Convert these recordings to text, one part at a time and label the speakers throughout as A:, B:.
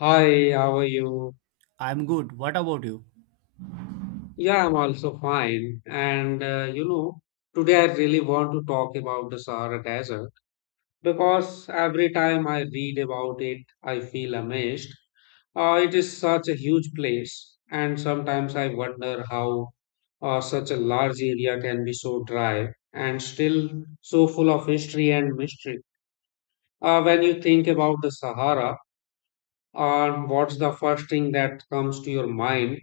A: Hi, how are you?
B: I'm good. What about you?
A: Yeah, I'm also fine. Today I really want to talk about the Sahara Desert because every time I read about it, I feel amazed. It is such a huge place, and sometimes I wonder how such a large area can be so dry and still so full of history and mystery. When you think about the Sahara, or what's the first thing that comes to your mind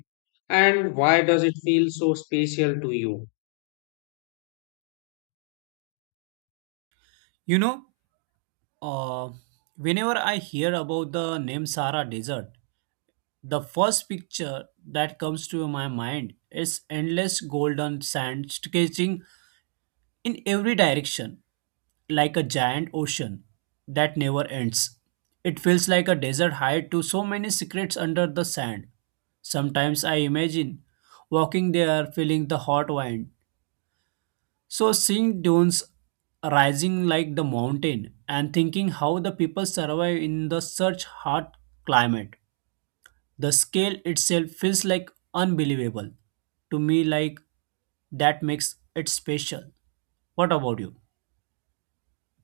A: and why does it feel so special to you?
B: You know, uh, whenever I hear about the name Sahara Desert, the first picture that comes to my mind is endless golden sand stretching in every direction, like a giant ocean that never ends. It feels like a desert hide to so many secrets under the sand. Sometimes I imagine walking there, feeling the hot wind. So seeing dunes rising like the mountain and thinking how the people survive in the such hot climate, the scale itself feels like unbelievable to me. Like that makes it special. What about you?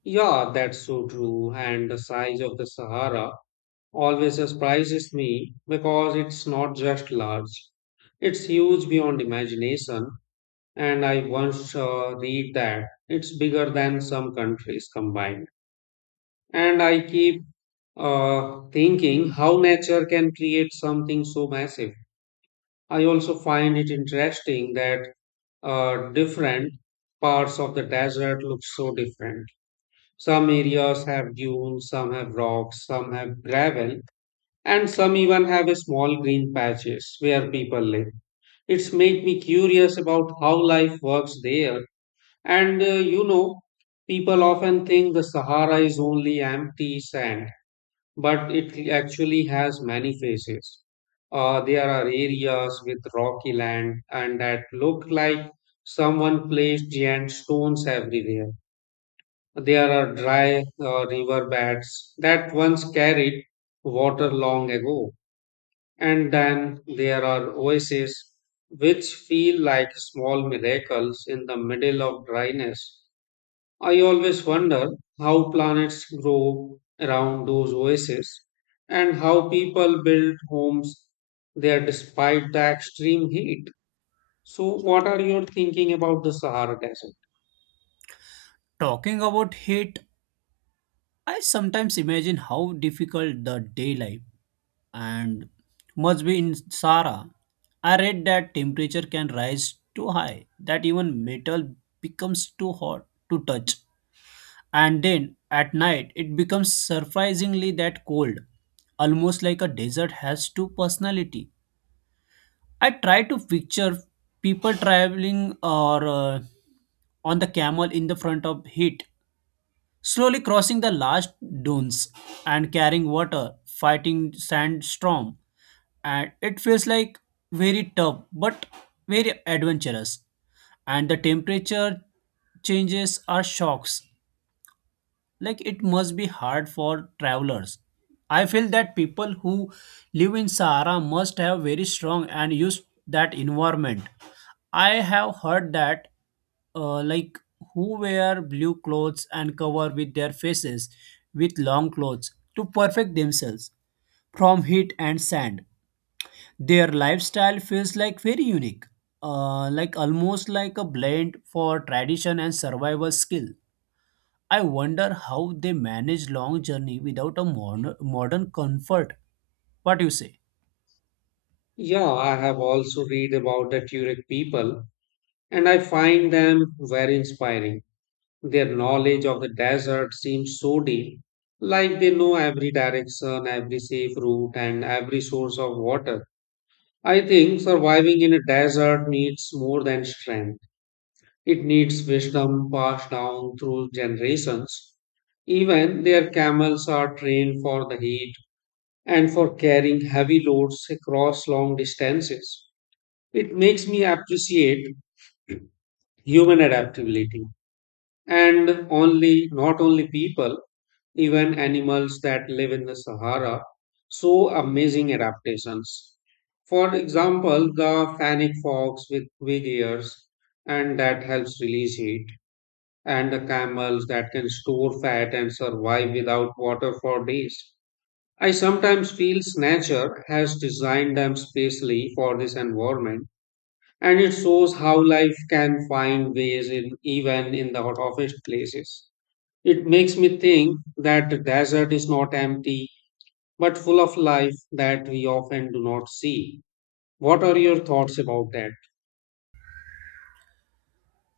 A: Yeah, that's so true. And the size of the Sahara always surprises me because it's not just large, it's huge beyond imagination. And I once read that it's bigger than some countries combined, and I keep thinking how nature can create something so massive. I also find it interesting that different parts of the desert look so different. Some areas have dunes, some have rocks, some have gravel, and some even have a small green patches where people live. It's made me curious about how life works there. And uh, you know, People often think the Sahara is only empty sand, but it actually has many faces. There are areas with rocky land and that look like someone placed giant stones everywhere. There are dry river beds that once carried water long ago. And then there are oases which feel like small miracles in the middle of dryness. I always wonder how planets grow around those oases and how people build homes there despite the extreme heat. So, what are your thinking about the Sahara Desert?
B: Talking about heat, I sometimes imagine how difficult the day life and must be in Sahara. I read that temperature can rise too high that even metal becomes too hot to touch, and then at night it becomes surprisingly that cold, almost like a desert has two personality. I try to picture people traveling or on the camel in the front of heat, slowly crossing the last dunes and carrying water, fighting sandstorm. And it feels like very tough but very adventurous. And the temperature changes are shocks, like it must be hard for travelers. I feel that people who live in Sahara must have very strong and use that environment. I have heard that like, who wear blue clothes and cover with their faces with long clothes to perfect themselves from heat and sand. Their lifestyle feels like very unique, like almost like a blend for tradition and survival skill. I wonder how they manage long journey without a modern comfort. What you say?
A: Yeah, I have also read about the Turek people and I find them very inspiring. Their knowledge of the desert seems so deep, like they know every direction, every safe route, and every source of water. I think surviving in a desert needs more than strength. It needs wisdom passed down through generations. Even their camels are trained for the heat and for carrying heavy loads across long distances. It makes me appreciate human adaptability, and only not only people, even animals that live in the Sahara show amazing adaptations. For example, the fennec fox with big ears and that helps release heat, and the camels that can store fat and survive without water for days. I sometimes feel nature has designed them specially for this environment, and it shows how life can find ways in even in the toughest places. It makes me think that the desert is not empty, but full of life that we often do not see. What are your thoughts about that?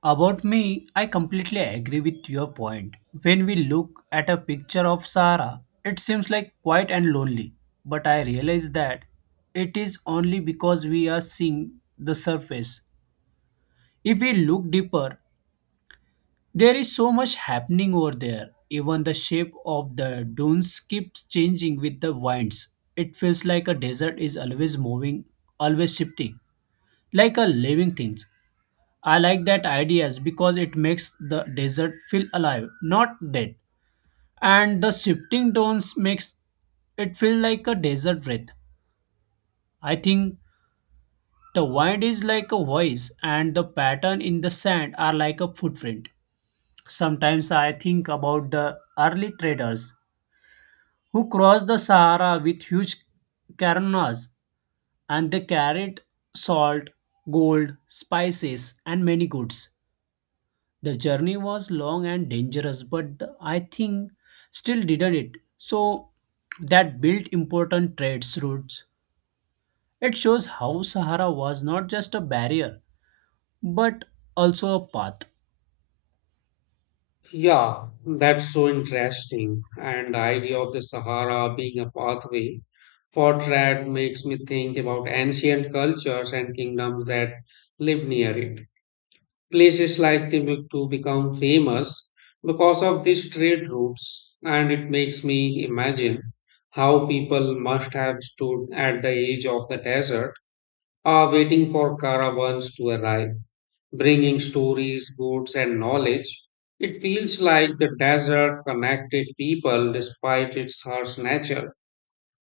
B: About me, I completely agree with your point. When we look at a picture of Sahara, it seems like quiet and lonely. But I realize that it is only because we are seeing the surface. If we look deeper, there is so much happening over there. Even the shape of the dunes keeps changing with the winds. It feels like a desert is always moving, always shifting, like a living thing. I like that ideas because it makes the desert feel alive, not dead. And the shifting dunes makes it feel like a desert breath. I think the wind is like a voice and the pattern in the sand are like a footprint. Sometimes I think about the early traders who crossed the Sahara with huge caravans, and they carried salt, gold, spices, and many goods. The journey was long and dangerous, but I think still didn't it. So that built important trade routes. It shows how Sahara was not just a barrier, but also a path.
A: Yeah, that's so interesting. And the idea of the Sahara being a pathway for trade makes me think about ancient cultures and kingdoms that live near it. Places like Timbuktu become famous because of these trade routes, and it makes me imagine how people must have stood at the edge of the desert, waiting for caravans to arrive, bringing stories, goods, and knowledge. It feels like the desert connected people despite its harsh nature.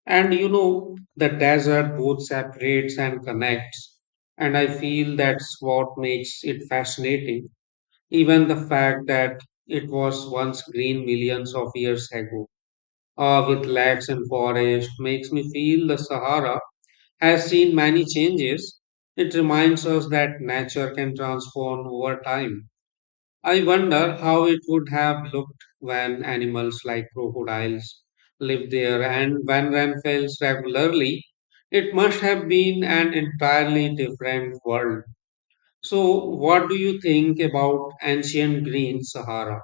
A: And you know, the desert both separates and connects, and I feel that's what makes it fascinating. Even the fact that it was once green millions of years ago, with lakes and forests, makes me feel the Sahara has seen many changes. It reminds us that nature can transform over time. I wonder how it would have looked when animals like crocodiles lived there and when rain falls regularly. It must have been an entirely different world. So, what do you think about ancient green Sahara?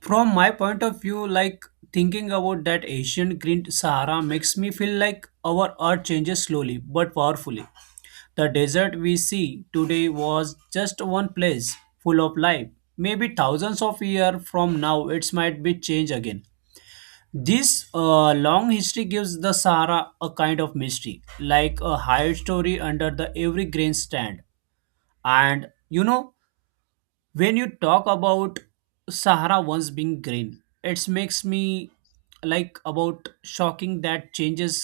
B: From my point of view, like thinking about that ancient green Sahara makes me feel like our earth changes slowly but powerfully. The desert we see today was just one place full of life. Maybe thousands of years from now, it might be changed again. This long history gives the Sahara a kind of mystery, like a hidden story under the every grain stand. And you know, when you talk about Sahara once being green, it makes me like about shocking that changes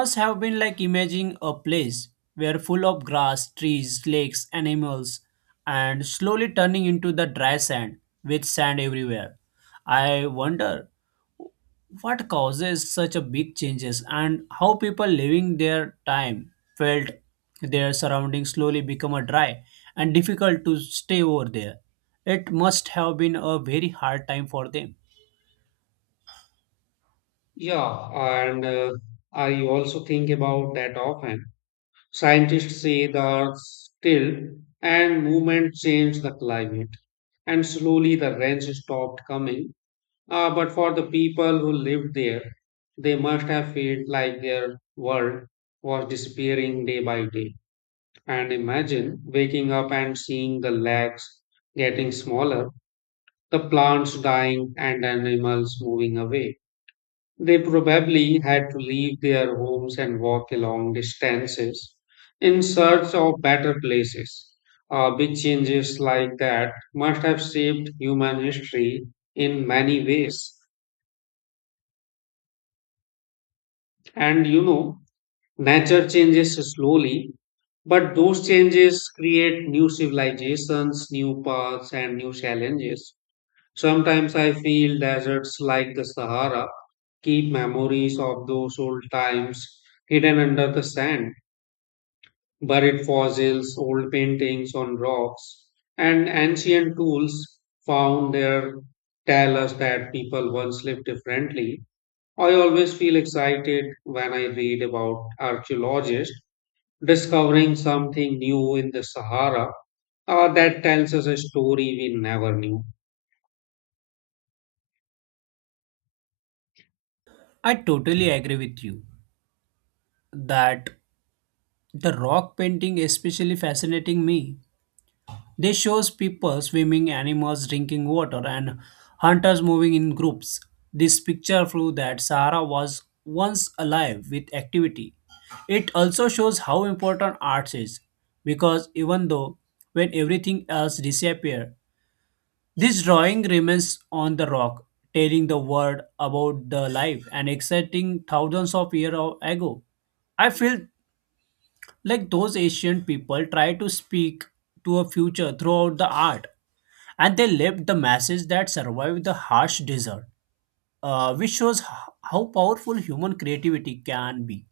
B: must have been, like imagining a place where full of grass, trees, lakes, animals, and slowly turning into the dry sand with sand everywhere. I wonder what causes such a big changes and how people living their time felt their surroundings slowly become a dry and difficult to stay over there. It must have been a very hard time for them.
A: Yeah, and I also think about that often. Scientists say the still and movement changed the climate, and slowly the rains stopped coming. But for the people who lived there, they must have felt like their world was disappearing day by day. And imagine waking up and seeing the lakes getting smaller, the plants dying, and animals moving away. They probably had to leave their homes and walk long distances in search of better places. Big changes like that must have shaped human history in many ways. And you know, nature changes slowly, but those changes create new civilizations, new paths, and new challenges. Sometimes I feel deserts like the Sahara keep memories of those old times hidden under the sand, buried fossils, old paintings on rocks, and ancient tools found there tell us that people once lived differently. I always feel excited when I read about archaeologists discovering something new in the Sahara that tells us a story we never knew.
B: I totally agree with you that the rock painting especially fascinating me. They shows people swimming, animals drinking water, and hunters moving in groups. This picture proves that Sahara was once alive with activity. It also shows how important art is, because even though when everything else disappears, this drawing remains on the rock, telling the world about the life and exciting thousands of years ago. I feel like those ancient people try to speak to a future throughout the art, and they left the message that survived the harsh desert, which shows how powerful human creativity can be.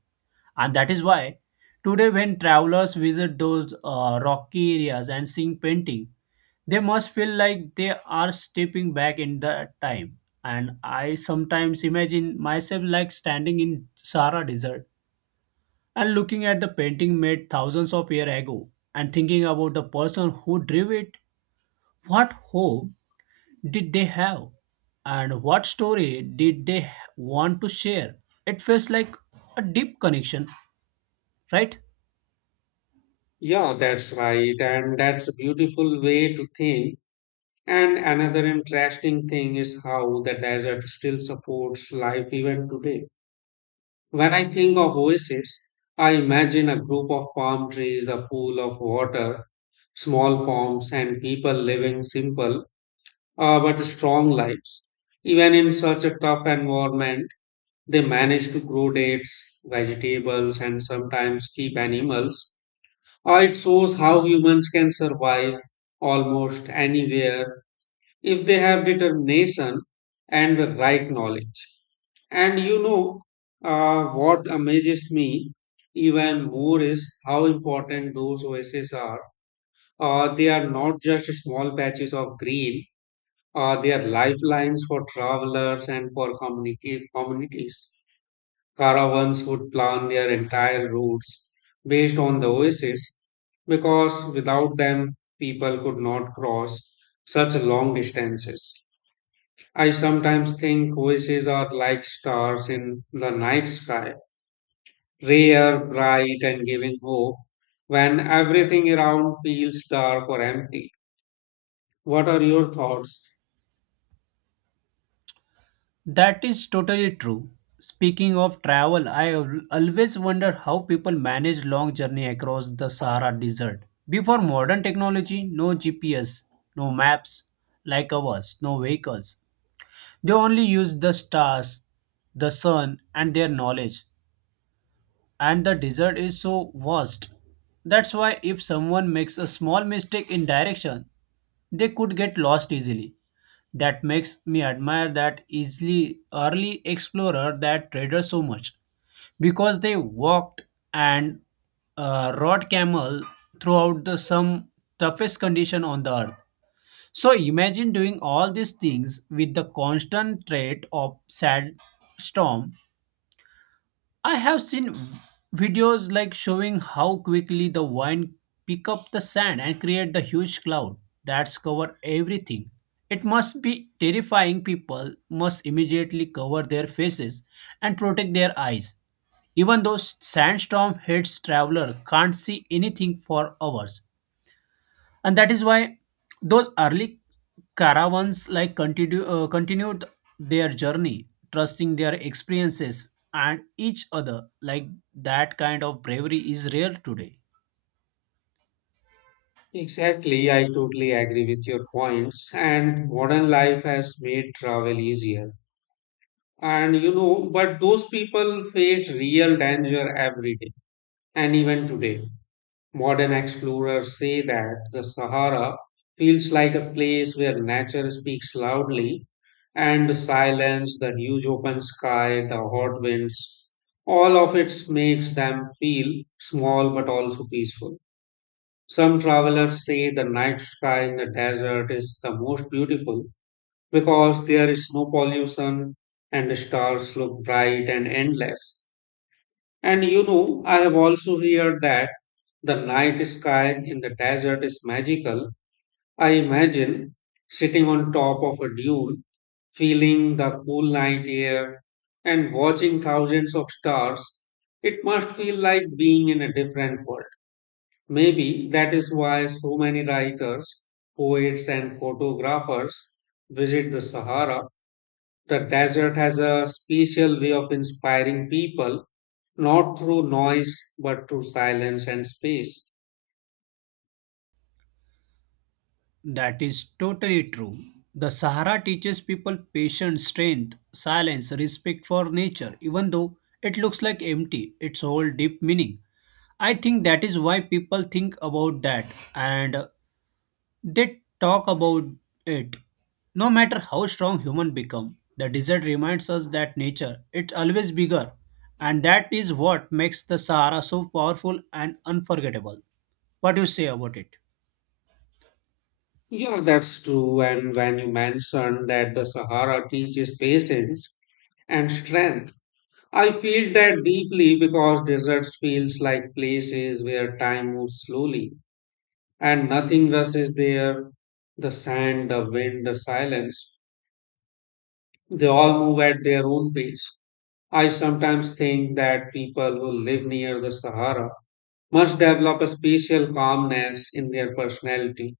B: And that is why today, when travelers visit those rocky areas and seeing painting, they must feel like they are stepping back in the time. And I sometimes imagine myself like standing in Sahara Desert and looking at the painting made thousands of years ago and thinking about the person who drew it. What hope did they have and what story did they want to share? It feels like a deep connection, right?
A: Yeah, that's right. And that's a beautiful way to think. And another interesting thing is how the desert still supports life even today. When I think of oasis, I imagine a group of palm trees, a pool of water, small farms, and people living simple but strong lives. Even in such a tough environment, they manage to grow dates, vegetables, and sometimes keep animals. It shows how humans can survive almost anywhere if they have determination and the right knowledge. And you know, what amazes me even more is how important those oases are. They are not just small patches of green, they are lifelines for travelers and for communities. Caravans would plan their entire routes based on the oases because without them, people could not cross such long distances. I sometimes think oases are like stars in the night sky, rare, bright, and giving hope when everything around feels dark or empty. What are your thoughts?
B: That is totally true. Speaking of travel, always wonder how people manage long journey across the Sahara Desert before modern technology. No GPS, no maps like ours, no vehicles. They only used the stars, the sun, and their knowledge. And the desert is so vast. That's why if someone makes a small mistake in direction, they could get lost easily. That makes me admire that easily early explorer that trader so much because they walked and rode camel throughout the some toughest condition on the earth. So imagine doing all these things with the constant threat of sad storm. I have seen videos like showing how quickly the wind pick up the sand and create the huge cloud that's cover everything. It must be terrifying. People must immediately cover their faces and protect their eyes. Even though sandstorm hits, traveler can't see anything for hours. And that is why those early caravans like continued their journey, trusting their experiences and each other. Like that kind of bravery is rare today.
A: Exactly, I totally agree with your points, and modern life has made travel easier. And you know, but those people faced real danger every day. And even today, modern explorers say that the Sahara feels like a place where nature speaks loudly, and the silence, the huge open sky, the hot winds, all of it makes them feel small but also peaceful. Some travelers say the night sky in the desert is the most beautiful because there is no pollution and the stars look bright and endless. And you know, I have also heard that the night sky in the desert is magical. I imagine sitting on top of a dune, feeling the cool night air and watching thousands of stars. It must feel like being in a different world. Maybe that is why so many writers, poets, and photographers visit the Sahara. The desert has a special way of inspiring people, not through noise, but through silence and space.
B: That is totally true. The Sahara teaches people patience, strength, silence, respect for nature. Even though it looks like empty, its whole deep meaning. I think that is why people think about that and they talk about it. No matter how strong human become, the desert reminds us that nature it's always bigger, and that is what makes the Sahara so powerful and unforgettable. What do you say about it?
A: Yeah, that's true. And when you mentioned that the Sahara teaches patience and strength, I feel that deeply because deserts feels like places where time moves slowly and nothing rushes there. The sand, the wind, the silence, they all move at their own pace. I sometimes think that people who live near the Sahara must develop a special calmness in their personality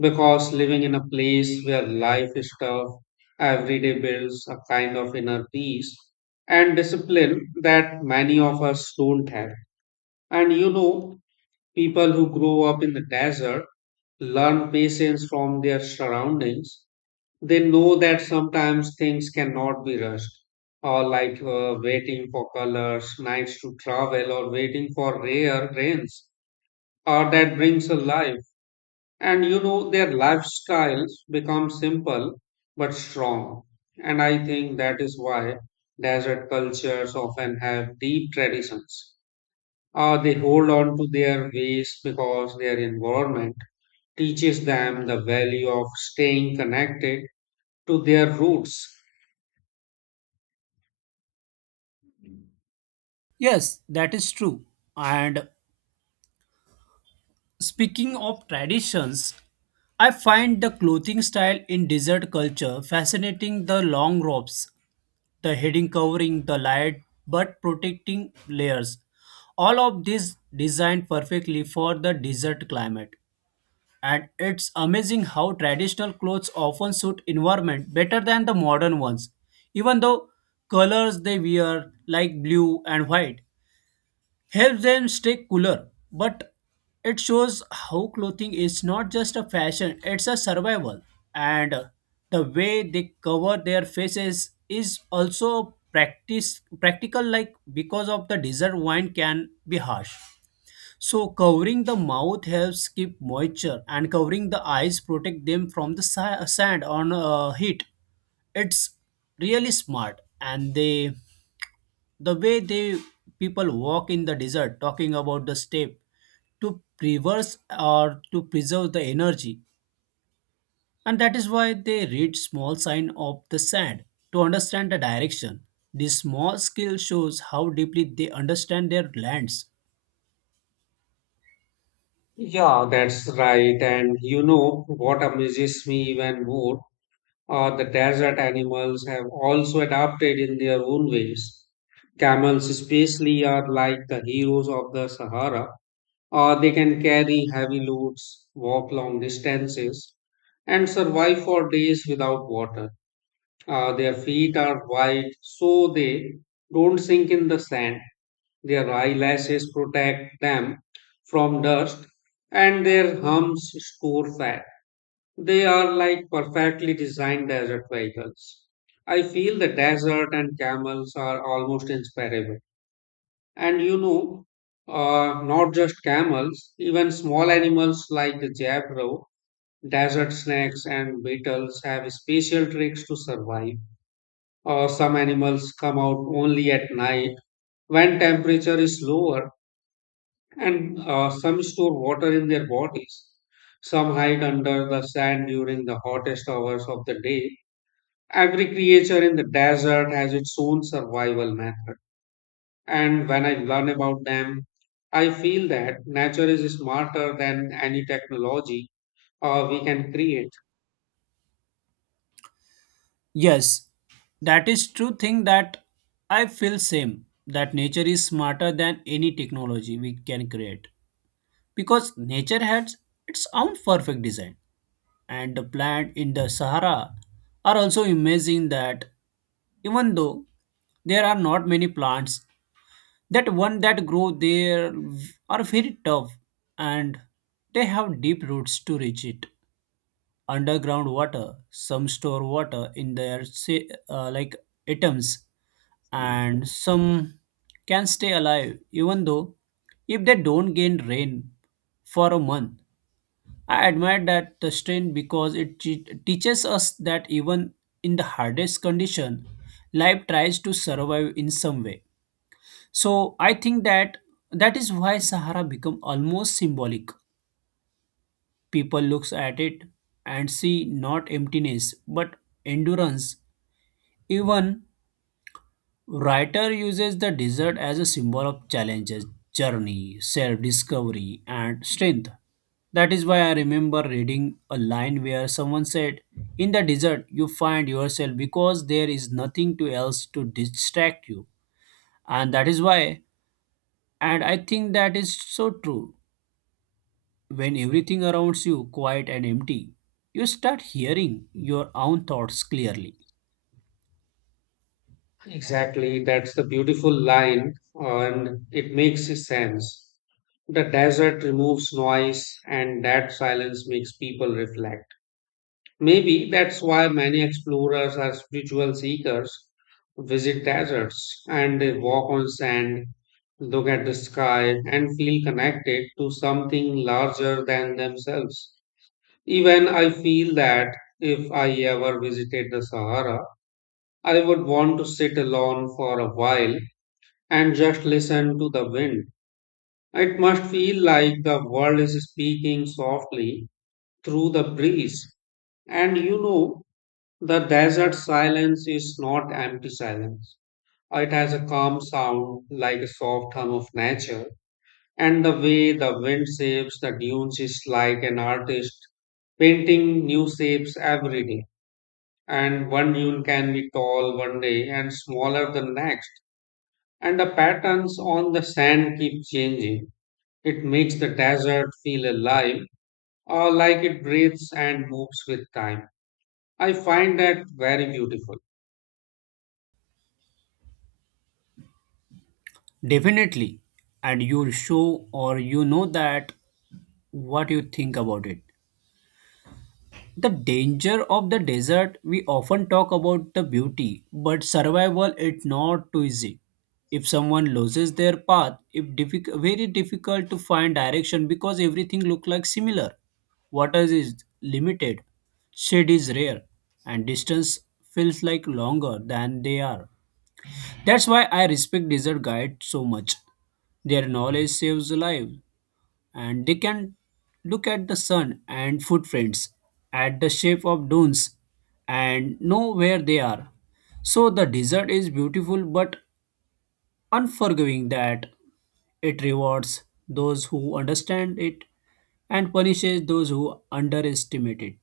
A: because living in a place where life is tough every day builds a kind of inner peace and discipline that many of us don't have. And you know, people who grow up in the desert learn patience from their surroundings. They know that sometimes things cannot be rushed, or like waiting for colors, nights to travel, or waiting for rare rains, or that brings a life. And you know, their lifestyles become simple but strong. And I think that is why desert cultures often have deep traditions. They hold on to their ways because their environment teaches them the value of staying connected to their roots.
B: Yes, that is true. And speaking of traditions, I find the clothing style in desert culture fascinating. The long robes, the heading covering, the light but protecting layers. All of this designed perfectly for the desert climate. And it's amazing how traditional clothes often suit environment better than the modern ones. Even though colors they wear like blue and white helps them stay cooler, but it shows how clothing is not just a fashion, it's a survival. And the way they cover their faces is also practice practical, like because of the desert wind can be harsh. So covering the mouth helps keep moisture and covering the eyes protect them from the sand on heat. It's really smart. And they the way they people walk in the desert, talking about the step to reverse or to preserve the energy. And that is why they read small sign of the sand to understand the direction. This small skill shows how deeply they understand their lands.
A: Yeah, that's right. And you know what amazes me even more are the desert animals have also adapted in their own ways. Camels, especially, are like the heroes of the Sahara. They can carry heavy loads, walk long distances, and survive for days without water. Their feet are wide, so they don't sink in the sand. Their eyelashes protect them from dust, and their humps store fat. They are like perfectly designed desert vehicles. I feel the desert and camels are almost inseparable. And you know, Not just camels, even small animals like the jaguar, desert snakes, and beetles have special tricks to survive. Some animals come out only at night when temperature is lower, and some store water in their bodies. Some hide under the sand during the hottest hours of the day. Every creature in the desert has its own survival method. And when I learn about them, I feel that nature is smarter than any technology we can create.
B: Yes, that is true thing that I feel same, that nature is smarter than any technology we can create, because nature has its own perfect design. And the plants in the Sahara are also amazing that even though there are not many plants, that one that grow there are very tough and they have deep roots to reach it. Underground water, some store water in their say, like atoms, and some can stay alive even though if they don't gain rain for a month. I admire that the strain because it teaches us that even in the hardest condition, life tries to survive in some way. So I think that that is why Sahara become almost symbolic. People looks at it and see not emptiness but endurance. Even writer uses the desert as a symbol of challenges, journey, self-discovery, and strength. That is why I remember reading a line where someone said, "In the desert, you find yourself because there is nothing to else to distract you." And that is why, and I think that is so true. When everything around you quiet and empty, you start hearing your own thoughts clearly.
A: Exactly, that's the beautiful line, and it makes sense. The desert removes noise, and that silence makes people reflect. Maybe that's why many explorers or spiritual seekers visit deserts and they walk on sand, look at the sky, and feel connected to something larger than themselves. Even I feel that if I ever visited the Sahara, I would want to sit alone for a while and just listen to the wind. It must feel like the world is speaking softly through the breeze. And you know, the desert silence is not empty silence. It has a calm sound like a soft hum of nature, and the way the wind shapes the dunes is like an artist painting new shapes every day. And one dune can be tall one day and smaller the next, and the patterns on the sand keep changing. It makes the desert feel alive, or like it breathes and moves with time. I find that very beautiful.
B: Definitely. And you'll show or you know that what you think about it. The danger of the desert, we often talk about the beauty, but survival it's not too easy. If someone loses their path, if very difficult to find direction because everything look like similar. Water is limited, shade is rare, and distance feels like longer than they are. That's why I respect desert guides so much. Their knowledge saves lives, and they can look at the sun and footprints, at the shape of dunes, and know where they are. So the desert is beautiful but unforgiving, that it rewards those who understand it and punishes those who underestimate it.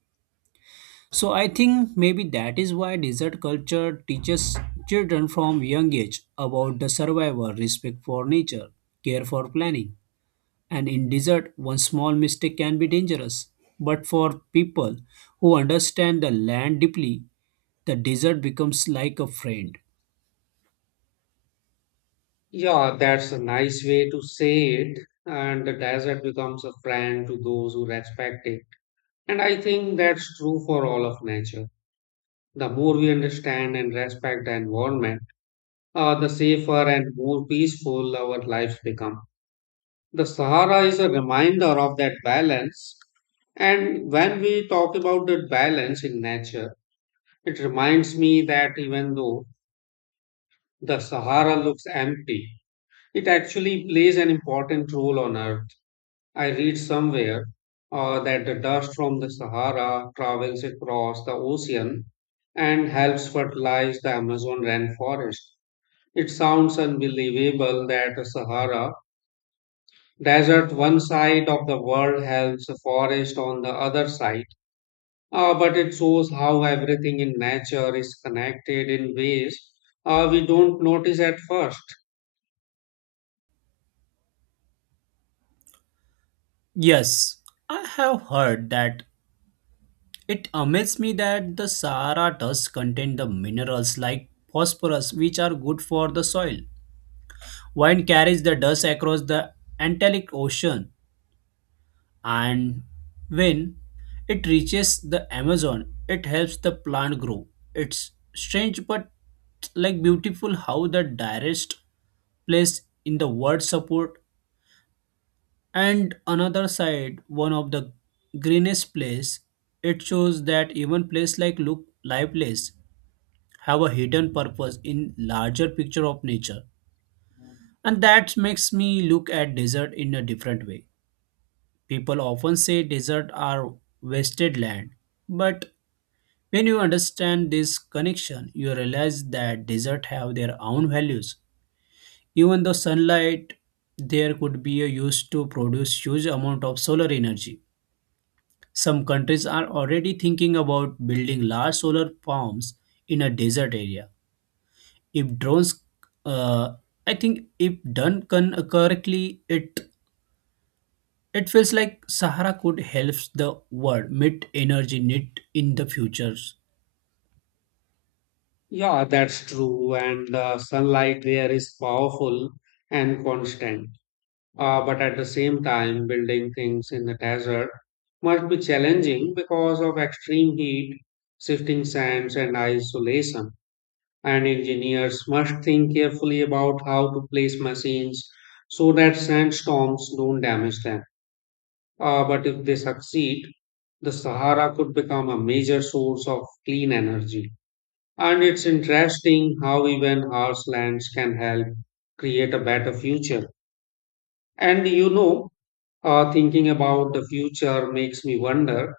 B: So I think maybe that is why desert culture teaches children from young age about the survival, respect for nature, care for planning. And in desert, one small mistake can be dangerous. But for people who understand the land deeply, the desert becomes like a friend.
A: Yeah, that's a nice way to say it. And the desert becomes a friend to those who respect it. And I think that's true for all of nature. The more we understand and respect the environment, the safer and more peaceful our lives become. The Sahara is a reminder of that balance. And when we talk about that balance in nature, it reminds me that even though the Sahara looks empty, it actually plays an important role on Earth. I read somewhere that the dust from the Sahara travels across the ocean and helps fertilize the Amazon rainforest. It sounds unbelievable that the Sahara desert, one side of the world, helps the forest on the other side. But it shows how everything in nature is connected in ways we don't notice at first.
B: Yes, I have heard that. It amazes me that the Sahara does contain the minerals like phosphorus, which are good for the soil. Wind carries the dust across the Atlantic Ocean, and when it reaches the Amazon, it helps the plant grow. It's strange but like beautiful how the direst place in the world support and another side one of the greenest place. It shows that even place like look lifeless have a hidden purpose in larger picture of nature. And that makes me look at desert in a different way. People often say deserts are wasted land, but when you understand this connection, you realize that deserts have their own values. Even though sunlight there could be a use to produce huge amount of solar energy. Some countries are already thinking about building large solar farms in a desert area. If drones, uh, I think if done correctly, it feels like Sahara could help the world meet energy need in the futures.
A: Yeah, that's true. And the sunlight there is powerful and constant. But at the same time, building things in the desert must be challenging because of extreme heat, shifting sands, and isolation. And engineers must think carefully about how to place machines so that sandstorms don't damage them. But if they succeed, the Sahara could become a major source of clean energy. And it's interesting how even harsh lands can help create a better future. And you know, Thinking about the future makes me wonder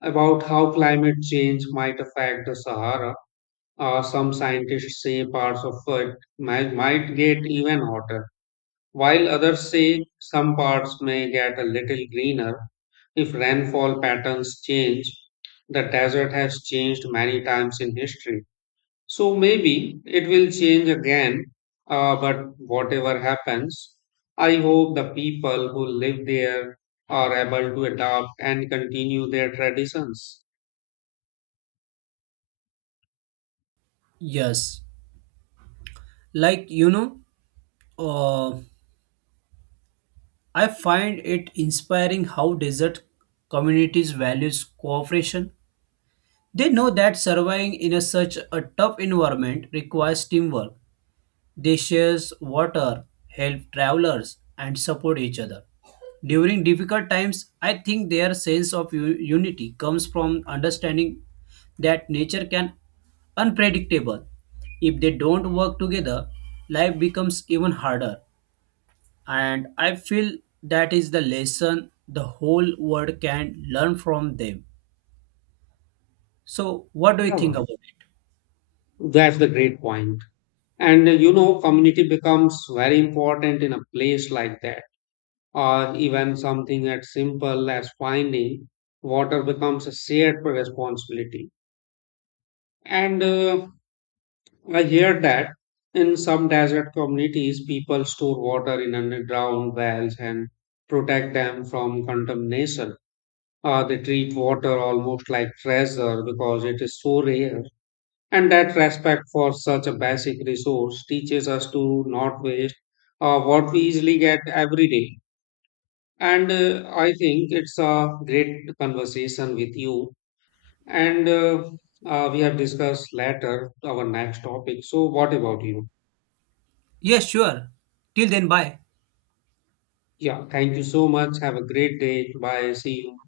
A: about how climate change might affect the Sahara. Some scientists say parts of it might get even hotter, while others say some parts may get a little greener if rainfall patterns change. The desert has changed many times in history, so maybe it will change again, but whatever happens, I hope the people who live there are able to adapt and continue their traditions.
B: Yes, like you know, uh, I find it inspiring how desert communities values cooperation. They know that surviving in a such a tough environment requires teamwork. They share water, help travelers, and support each other during difficult times. I think their sense of unity comes from understanding that nature can unpredictable. If they don't work together, life becomes even harder. And I feel that is the lesson the whole world can learn from them. So, what do you think
A: Yeah,
B: about it?
A: that's the great point. And you know, community becomes very important in a place like that. Or even something as simple as finding water becomes a shared responsibility. And I hear that in some desert communities, people store water in underground wells and protect them from contamination. They treat water almost like treasure because it is so rare. And that respect for such a basic resource teaches us to not waste what we easily get every day. And I think it's a great conversation with you. And We have discussed later our next topic. So, what about you?
B: Yes, sure. Till then, bye.
A: Yeah, thank you so much. Have a great day. Bye. See you.